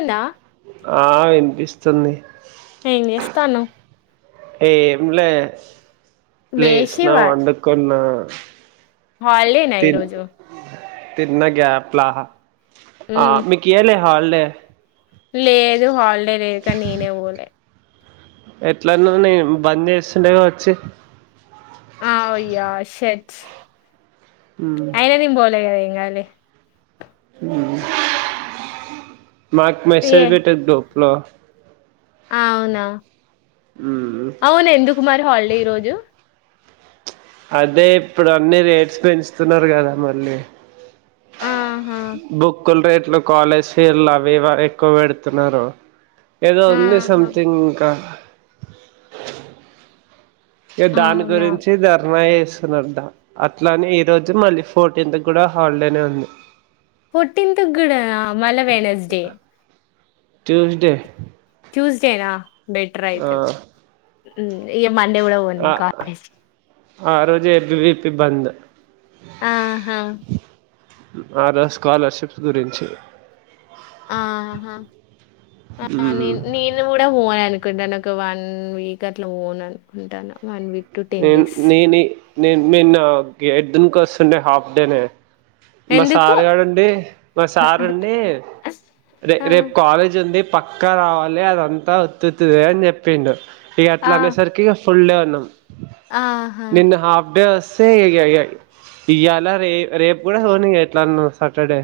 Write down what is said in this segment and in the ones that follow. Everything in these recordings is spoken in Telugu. ఎండా ఆ వినిపిస్తుంది ఏం చేస్తాన్నవ్ ఏంలే లేచి లేస్నా, వా వండుకున్నా హాలిడేనా ఈ తిన్ రోజు? తిన్న గ్యాప్లా, అ ఉమ్ మీకియ్యలే హాల్డే లేదు హాలిడే లేదుకని నేనే వోలే. ఎట్లన్నానే బంద్ చేస్తుండే గావచ్చు ఆ అయ్యా షెట్ ఉమ్ నేనేం బోలె కదా ఏం కాదులే ఉమ్ మాకు ఏ మెసేజ్ బెట్టదు డొప్లో ఆ అవునా ఉమ్ అవును ఎందుకు మరి హాలిడే ఈ రోజు? అదే ఇప్పుడు అన్ని రేట్స్ పెంచుతున్నారు కదా మళ్ళీ. ఆహా బుక్కులు రేట్లు, కాలేజ్ ఫీర్లు అవి ఇవ ఎక్కువ పెడుతున్నరు. ఏదో ఉంది ఆహా సంథింగ్ ఇంకా ఇగ దాని అవునా గురించి ధర్నా చెస్ తున్నరట అట్లని ఈ రోజు మళ్ళీ ఫోర్టీన్త్ గుడ హాలిడేనే ఉంది. ఫోర్టీన్త్ గుడ నా మల్ల వెనస్డే ట్యూస్డే ట్యూస్డేనా బెటర్ ఆ అయితే ఉం ఇక మండే కూడా పోన్ ఆ కాలేజ్ కి ఆ రోజు ఏబివీపి బంద్ ఆహా ఆ రోజు స్కాలర్షిప్స్ గురించి ఆహా అ మ్మ్ నిన్ నేన్ నే కూడా ఓన్ అనుకుంటాను ఒక వన్ వీక్ అట్లా ఓన్ అనుకుంటాను వీక్ టు నేను డేస్. నేని నేను నిన్న గేట్దునికి వస్తుండే హాఫ్ డేనే [unintelligible] మా ఎందుకు? సార్ గాడండి మా సార్ అండి రే ఆ! రేపు కాలేజ్ ఉంది పక్క రావాలి అదంతా ఒత్తుతుద అని చెప్పిండు ఇక ఆ! అట్లా అనేసరికిక ఫుల్ డే ఉన్నాం ఆహా! నిన్న హాఫ్ డే సే [unintelligible] ఇలా రే రేపు కూడా సోని ఎట్లాన్న సాటర్డే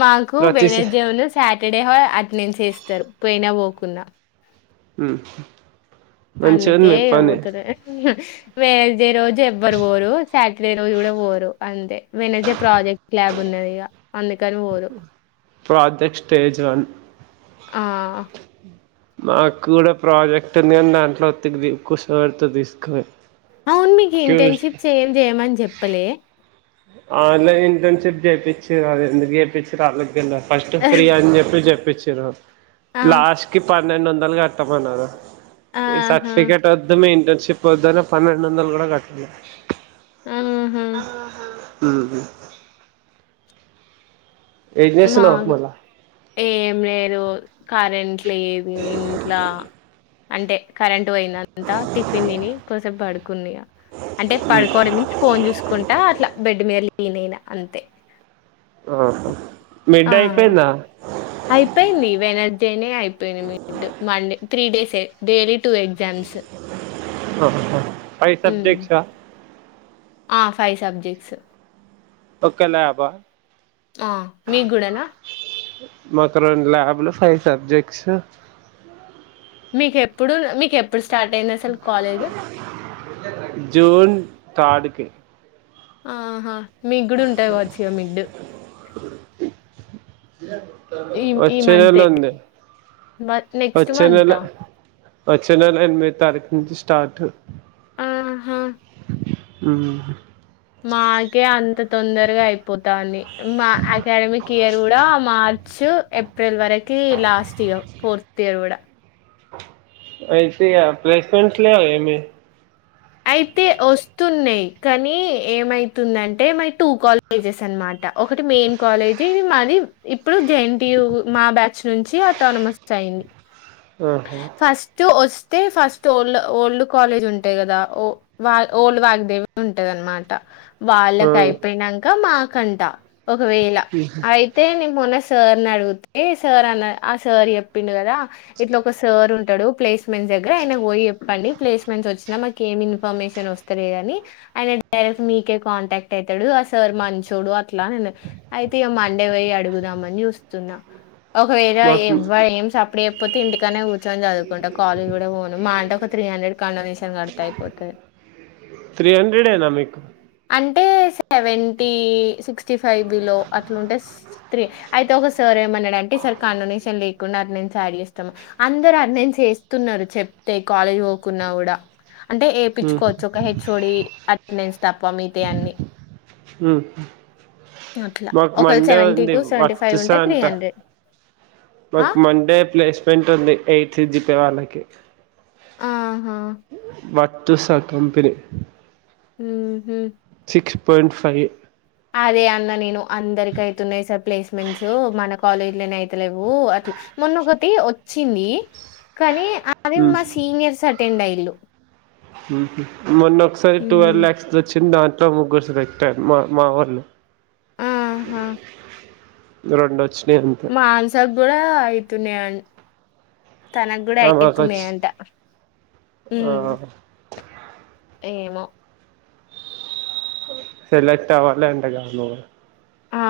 మాకు బ [unintelligible] ప్రతిస న జమున్ సాటర్డే అటెండెన్స్ చేస్తారు పోయినా పోకున్నా ఉం అందుకే ఇగ పోతేలే వెనర్స్డే రోజు ఎవ్వరు పోరు సాటర్డే రోజు కూడా పోరు అంతే వెనర్స్డే ప్రాజెక్ట్ ల్యాబ్ ఉన్నది ఇగ అందుకని పోరు ప్రాజెక్ట్ స్టేజ్ వన్ ఆ మాకు కూడా ప్రాజెక్టు ఉంది కానీ దాంట్లో తీగది [unintelligible] కుసారి వడ్తది రిస్కె అవును మీకు ఇంటర్షిప్స్ ఏమ్ చేయమని చెప్పలే ఆన్లైన్ ఇంటర్న్షిప్ చేపిచ్చిరు అది ఎందుకు చేపిచ్చిన్రో వాళ్ళకే తెల్వలే ఫస్ట్ ఫ్రీ అని చెప్పి చెప్పించురు ఆ! లాస్ట్ కి పన్నెండు వందలు కట్టామన్నారు ఈ ఆహా! సర్టిఫికెట్ వద్దు ఇంటర్న్షిప్ పొద్దున పన్నెడోందాలు కూడా కట్టినా అహ హు హామ్ ఏం చేస్తున్నావ్ నాకు మళ్ళా ఏం లేదు కరెంట్ లేదు ఇంట్లా అంటే కరెంట్ పోయినంతా టిఫిన్ తిని కోసేపు పడుకున్నా ఇగ అంటే పడుకోవడం మీన్స్ ఫోన్ చూసుకుంటా అట్లా బెడ్ మీద లీన్ అయినా అంతే ఆహా ఆ మిడ్ అయిపోయిందా అయిపోయింది వెనస్డే నే అయిపోయింది mid Monday three days daily two exams [unintelligible] ఓహ్హో ఫై ఉమ్ సబ్జెక్ట్స్అ ఆ ఫైవ్ సబ్జెక్ట్స్ ఒక ల్యాబ్ ఆ ఆ మీ కూడానా మాకు రెండు ల్యాబ్లు ఫైవ్ సబ్జెక్ట్స్ మీకెప్పుడు మీకేప్పుడు స్టార్ట్ అయింది అసలు కాలేజ్ జూన్ థర్డ్ కి ఆహా మీగుడాఉంటది కావచ్చు ఇగ మిడ్ వచ్చే నెల ఉంది మ వచ్చే నెల వచ్చే నెల ఎనిమిది తారీఖు నుంచి స్టార్ట్ ఆ హా ఉ మాకే అంత తొందరగా అయిపోతంది మా అకాడమిక్ ఇయర్ కూడా మా చ్చు ఏప్రిల్ వరకి లాస్ట్ ఇయర్ ఫోర్త్ ఇయర్ కూడా అయితే ఇగా ప్లేస్మెంట్స్ లేవా ఏమి అయితే వస్తున్నాయ్ కానీ ఏమైతుందంటే మై టూ కాల్ కాలజెస్ అనమాట ఒకటి మెయిన్ కాలేజీ మాది ఇప్పుడు జెయెన్టియు మా బ్యా చునుంచి ఆటనామస్ అయింది ఆహా టు వస్తే ఫస్ట్ ఓల్డ్ ఓల్డ్ కాలేజ్ ఉంటాయి కదా ఓ వాల్ ఓల్డ్ వాగ్దేవి ఉంటాదనమాట ఆ, వాళ్ళకి అయిపోయినంక్ కా మాకంటా ఒకవేళ ఉహు. అయి తే నేను మొన్న సార్ని అడిగుతే సార్ అన్న ఆ సార్ చెప్పిండు కదా ఇట్లా ఒక సార్ ఉంటాడు ప్లేస్మెంట్స్ దగ్గర ఆయన పోయి చెప్పండి ప్లేస్మెంట్స్ వచ్చినా మా కేమి ఇన్ఫర్మేషన్ వస్తలేదని ఆయన డైరెక్ట్ మీకే కాంటాక్ట్ అయితాడు ఆ సార్ మంచోడు అట్లా అన్నాడు. అయితే ఇగ మండే పోయ్యి అడుగుదామని చూస్త్ స్తున్నా ఒకవేళ మాకు ఎబ్బ ఏమ్స్ అప్పుడే అయిపోతే ఇంటికన్నే కు చొని చదువుకుంటా కాలేజ్ కూడా పోను మా అంటే త్రి హండ్రెడ్ కండొనేషన్ కట్ తే అయిపోతది త్రీ హండ్రెడేనా మీకు అంటే సెవెంటీ సిక్స్టీ ఫైవ్ బీలో అట్లుంటే స్ త్రీ అయితే ఒకసారి ఏమన్నాడు అంటే సార్ కాండొనేషన్ లే కున్నారు నుంచి అడిగేస్తాం అందరు ఆటేనేన్స్ యేస్తున్నారు చెప్తే కాలేజ్ పోకున్నా కూడా. అంటే ఉహు, యేపిచ్చుకోవచ్చు ఒక హెచ్ఓడి అటెండెన్స్ తప్ప మిగతయన్ని. ఉహు అట్లా. మాకు ఒకవేళ మండే ఉంది ఉంటే వత్తుసా అంతా ఆ! మాకు మండే ప్లేస్మెంట్ ఉంది ఎయిట్ జిపే వాళ్ళకి ఆ హా మత్తుస కంపేని ఉహు సిక్స్ పాయింట్ ఫైవ్ అదే అన్న నేను అందరికి అయితున్నాయి సార్ ప్లేస్మెంట్సు, మన కాలేజీలోనే అయితలేవు అట్లా మొన్న ఒకటి వచ్చింది కానీ అది మా సీనియర్స్ అటెండ్ అయిల్లు మొన్న ఒకసారి హ్మ్. టువెల్వ్ ల్యాక్స్ వచ్చింది దాంట్లో ముగ్గురు సెలెక్ట్ అయిర్రు మా మా వొళ్ళు. ఆహా ఇంగా రెండు వచ్చినాయి మన్షా కూడా అయితున్నాయన్ తనకు కూడా మాకు వచ్చి అయితున్నాయంటా ఉ ఏమో సెలెక్ట్ అవ్వలే అంటాగా నువ్వు ఆ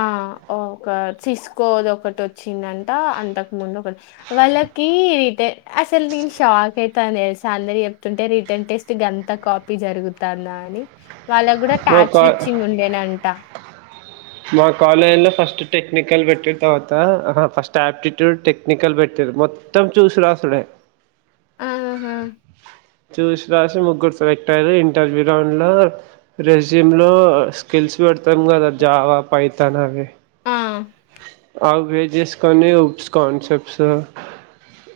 ఒక సిస్కోది ఒకటి వచ్చిందంటా అంతకు ముందు ఒకటి వాళ్ళకి రిటర్న్ అసలు నేను షాక్ అయితాను తెలుసా అందరు చెప్తుంటే రిటర్న్ టేస్ గంత కాపీ జరుగుతుందని వాళ్ళ కూడా మా టాచ్ కా విచింగ్ ఉండేనంటా. మా కాలేజ్లో ఫస్ట్ టెక్నికల్ పెట్టినురు తర్వాత అహ ఫస్ట్ ఆయాప్టిట్యూడ్ టెక్నికల్ పెట్టిర్రు మొత్ త్తం చూసి రాసుడే ఆహ ఆహ్. చూసి రాసి ముగ్గురు సెలెక్ట్ అయ్యారు ఇంటర్వ్యూ రౌండ్ లో. రెజ్యూమ్ లో స్కిల్స్ పెడతాం కదా జావా పైతాన్ అవి. ఆహ్. అవి బేస్ చేసుకొని కాన్సెప్ట్స్.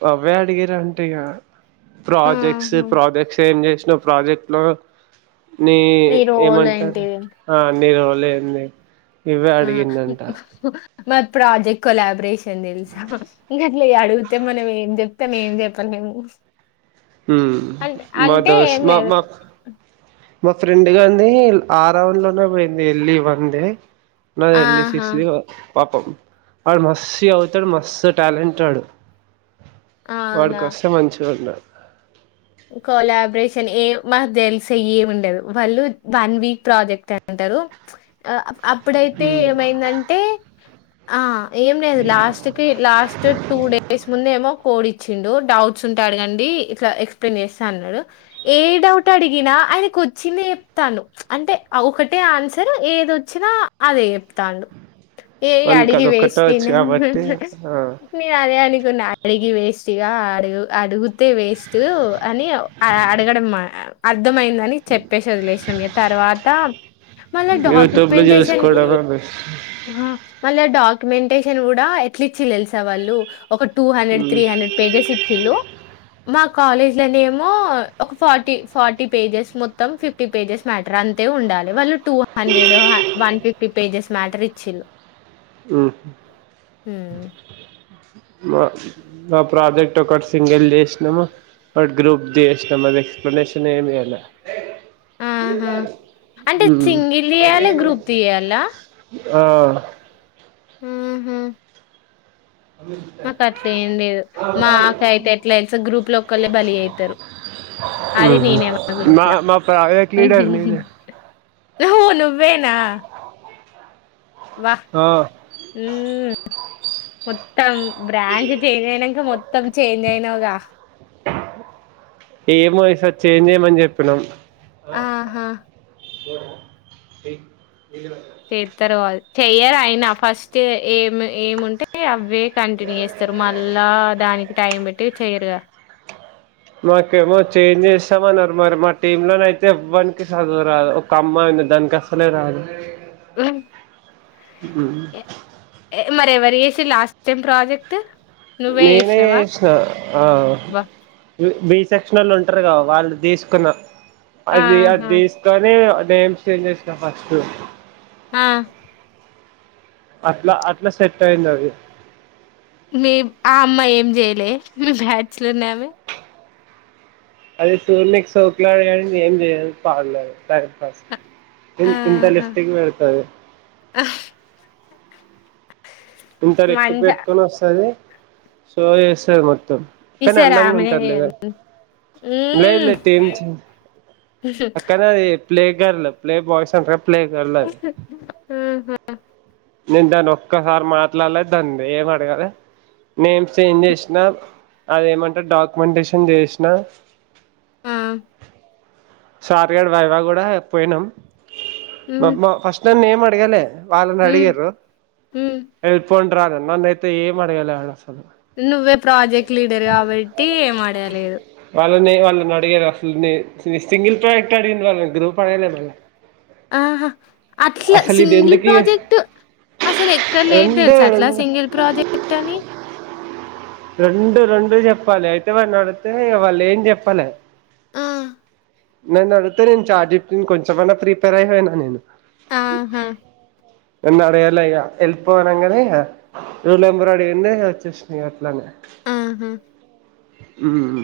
అవే అడిగింరంటా ఇక ప్రాజెక్ట్. క్స్ ఆహా! ప్రాజెక్ట్స్ ఏం చేసినవ్ ప్రాజెక్ట్ లో ని మీ రోల్ ఏమంటారు. ఏంటిది? ఆహ్ అన్నిరులే అంది. ఆహ్ మత్ ప్రాజెక్ట్ కొలాబరేషన్ తెల్సా. అడిగితే మనం ఏం చెప్తాం ఏం చెప్పాలేము. ఉమ్ మా ఏం దోస్త్ మా లేదు. మా. మా ఫ్రెండ్ గాడిదీ ఆ రౌండ్ లోనే పోయింది ఎల్ ఈ వన్ ది. నాది ఎల్ ఈ ఆహా! సిక్స్ ది పాపం వాడు మస్తు చదువుతాడు మస్తు ట్యాలెంట్ ఆడు. అవునా! వాడికివస్తే మంచిగా ఉంటది. కొలాబరేషన్ ఏ మాకు తెలుసు ఏమి ఉండదు వాళ్ళు వన్ వీక్ ప్రాజెక్ట్ అంటుండ్రు. ఆహ్ అప్పుడైతే ఉమ్ ఏమైందంటే ఆహ్. ఏం లేదు లాస్ట్ కి లాస్ట్ టూ డేస్ ముందేమో. కోడ్ ఇచ్చిండు డౌట్స్ ఉంటే అడగండి ఇట్లా ఎక్స్ప్లెయిన్ చేస్తా అన్నాడు. ఏ డౌట్ అడిగినా ఆయనకు వచ్చిందే చెప్తాండు. అంటే ఒకటే ఆన్సర్ ఏదొచ్చినా. అదే చేపుతాండు ఏయ్ వానికి అడిగి అదొక్కటే వేస్ట్ వచ్చు ఈయన. కాబట్టి ఆ నేను అదే అనుకున్నా అడిగి వేస్ట్గా అడుగు అడుగుతే వేస్ట్. అని అడగడం మన్ ఆహ్ అర్థమైందని. చెప్పిసి వదిలేసినం ఇగ తర్వాత మళ్ళా డాక్యుమెంటేషన్. ఉమ్. ఆహ్ మళ్ళా ఆ డాక్యుమెంటేషన్ కూడా ఎట్లిచ్చిండ్రు తెలుసా వాళ్ళు ఒక two hundred three hundred. Pages ఇచ్చిండ్లు. మా కాలేజ్ లనేమో ఒక ఫార్టీ ఫార్టీ పేజెస్ మొత్తం ఫిఫ్టీ. పేజెస్ మ్యాటర్ అంతే ఉండాలి వాళ్ళు. Two hundred one fifty pages మ్యాటరే ఇచ్చిండ్రు. ఉహూ మా. నా ప్రాజెక్ట్ ఒకటి సింగిల్ చేసినం. బట్ గ్రూప్ ది అస్మది ఎక్స్ప్లెనేషన్ ఏమి చేయాలని. ఆహా! అంటే ఉమ్ సింగిల్ జేయాలె, గ్రూప్‌ది జేయాలా? ఆహ్. ఉహూ. మాకు అట్లా ఏం లేదు మాకైతే ఎట్లా తెలుసా గ్రూప్ లో ఒకళ్ళే బలి చేస్తారు. అది మ్మ్. నేనే మా గ్రూప్లా. మా ప్రాజెక్ట్ లీడర్ నేనే అవున్ నువ్వేనా. వాహ్. ఆహ్. ఉమ్. మొత్తం బ్రాంచ్ చేంజ్ అయినాక మొత్తం చేంజ్ అయినావుగా. ఏమో ఈసారి చేంజ్ చేయమని చెప్పినాం. ఆహా. ఇయన దిగ్ [unintelligible] చేస్తారువా చెయ్యరు అయినా, ఫస్ట్ ఏమి ఏముంటే అవే కంటిన్యూ చేస్ స్తారు మళ్ళా దానికి టైం పెట్టి చెయ్యరుగా మాకేమో చేంజ్ చేస్తామన్నారు మరి మా టీమ్లోన అయితే ఎవన్కి చదువురాదు ఒక అమ్మాయి ఉంది దానికి అసలే రాదు మ్ మ్ మరి ఎవరు చేసిల్ లాస్ట్ టైం ప్రాజెక్ట్ నువ్వే నేనే చేసినవా చేసిన ఆ బా బి సెక్షనొళ్ళు ఉంటారు కదా, వాళ్ళు తీసుకున్న అది ఆహా అదిస్ కానీ నేమ్స్ చేంజ్ చేసినా ఫస్ట్ ఆ అట్ల అట్ల సెట్ అయింది అది మీ ఆ అమ్మాయి ఏం చేయలే మీ బ్యాచ్ లో ఉన్న ఆమె అది సూడ్నికి సోక్లాడి కాని ఏం చేయదు పాడలేదు టైంపాస్ కి ఇ ఇంత లిప్స్టిక్ పెడతాది ఆహ్ ఇంత లిప్స్టిక్ మంచి పెట్టుకొని వస్తాది షో చేస్తది మొత్తం కానీ ఈసారి అందంగా ఆమెనే ఉంటాది లే గా, చెయ్యండి లేదు మ్మ్ లేదు టీమ్ చే కానీ అది ప్లే గర్ల్ ప్లే బాయ్స్ అంటారు కదా ప్లే గర్ల్ అది. నేను దాన్ని ఒక్కసారి మాట్లాడలే దాన్ది ఏం అడగలే నేమ్స్ చేంజ్ చేసిన అదేమంటారు డాక్యుమెంటేషన్ చేసినా ఆ సార్ గాడు వైవా కూడా పోయినాం మ్మ్ బబ ఫస్ట్ నన్నేం అడగలే వాళ్ళని మ్మ్ అడిగిర్రు హ్మ్. ఎల్లిపొండ్ర అనన నన్నయితే ఏం అడగల ఆడ అసలు నువ్వే ప్రాజెక్ట్ లీడర్ కాబట్టి ఏం అడగలేదు వాళ్ళనే వాళ్ళని అడిగారు అసలు నే సింగిల్ ప్రాజెక్ట్ అడిగింది వాళ్ళని గ్రూప్ అడగల మల్ల ఆహా అట్ల ఇది సింగిల్ ఎందుకి ప్రాజెక్ట్ అసలు ఎక్కడ లేదు రెండు తెలుస అట్ల రెండు సింగిల్ ప్రాజెక్ట్ అని రెండు రెండు చెప్పాలి అయితే వాళ్లని అడిగితే ఇగ వాళ్ళు ఏం చెప్పలె ఆ నన్ను అడిగితే నేను చార్ చెప్పింది కొంచమన్నా ప్రిపేర్ అయి పోయినా నేను ఆహా నన్ను అడగలే ఇగ వెళ్ళిపో అనంగానే ఇగా వీల్లేమి రెడీగా ఉండే ఇంగ వచ్చేసిన ఇంగ అట్లనే ఆహ మ్